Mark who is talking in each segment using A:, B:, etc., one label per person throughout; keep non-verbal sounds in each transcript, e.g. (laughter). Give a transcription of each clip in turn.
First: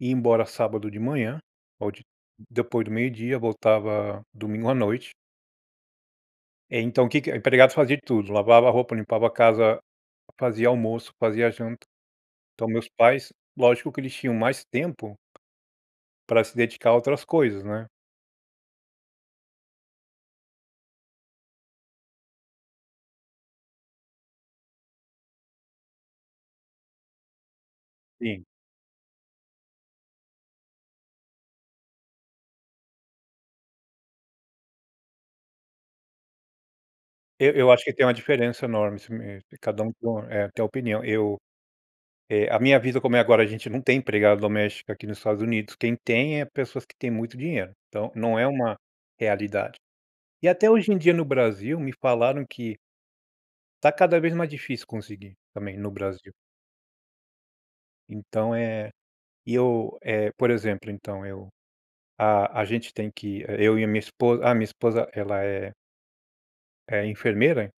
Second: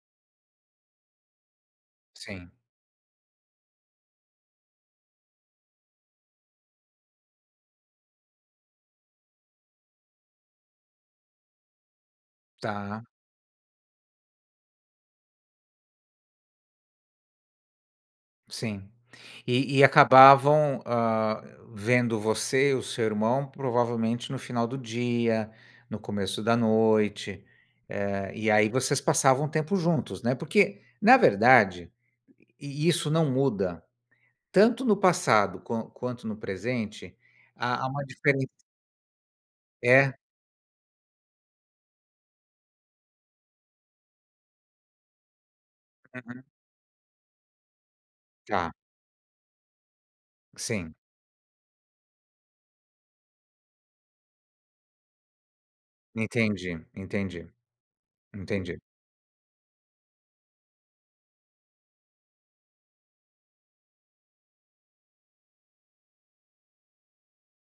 A: Ir embora sábado de manhã, ou de
B: Sim.
A: depois do meio dia, voltava domingo à noite. É, então o que que a empregada fazia tudo, lavava roupa, limpava a casa, fazia almoço, fazia janta. Então, meus
B: Tá.
A: pais, lógico que eles tinham mais tempo pra se dedicar a outras coisas, né?
B: Sim. E e acabavam, hã, vendo você e o seu irmão, provavelmente, no final do dia, no começo da noite. Eh,
A: Sim.
B: e aí vocês passavam um tempo juntos, né? Porque, na verdade, e isso não muda. Tanto no passado, quan quanto no presente,
A: Eu eu acho
B: há há
A: que
B: uma
A: tem uma
B: diferença
A: diferença enorme, isso mesmo, e cada um
B: É?
A: com eh, tem uma opinião. Eu, eh, a minha vida, como é agora, a gente não tem empregada doméstica aqui nos Estados Unidos. Quem tem é
B: Aham.
A: pessoas que têm muito dinheiro. Então, não é
B: Tá.
A: uma realidade. E até hoje
B: Sim.
A: em dia no Brasil me falaram que tá cada vez mais difícil conseguir, também no Brasil.
B: Entendi entendi
A: Então
B: entendi.
A: é, e eu, eh, por exemplo, então eu a a gente tem que eu e a minha esposa ah, a minha esposa, ela é é enfermeira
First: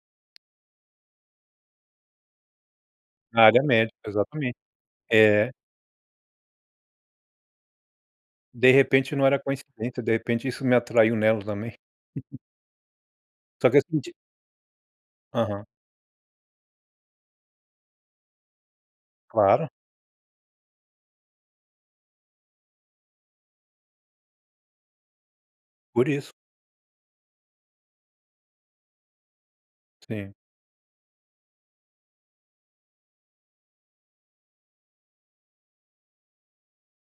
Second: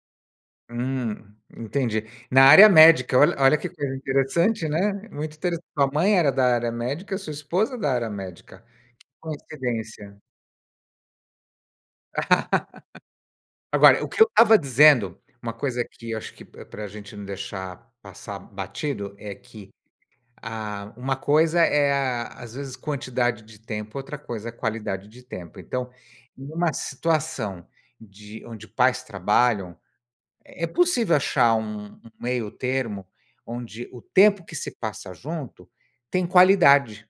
B: Hum, entendi. Na área médica, olha
A: Na
B: olha
A: área
B: que coisa
A: médica, exatamente.
B: interessante, né? Muito
A: É.
B: interessante. Sua mãe era da área médica, sua esposa da área médica,
A: De
B: que
A: repente não era coincidência, de
B: coincidência.
A: repente isso me atraiu nela também. (laughs)
B: (laughs)
A: Só que é o
B: Agora,
A: seguint
B: o que eu estava dizendo, uma
A: Aham.
B: coisa que eu acho que pra pra gente não deixar passar batido, é
A: Claro.
B: que a uma coisa é a às vezes quantidade de tempo, outra coisa é qualidade de tempo. Então,
A: Por isso.
B: numa situação de onde pais trabalham,
A: Sim.
B: é possível achar um um meio termo, onde o tempo que se passa junto, tem qualidade.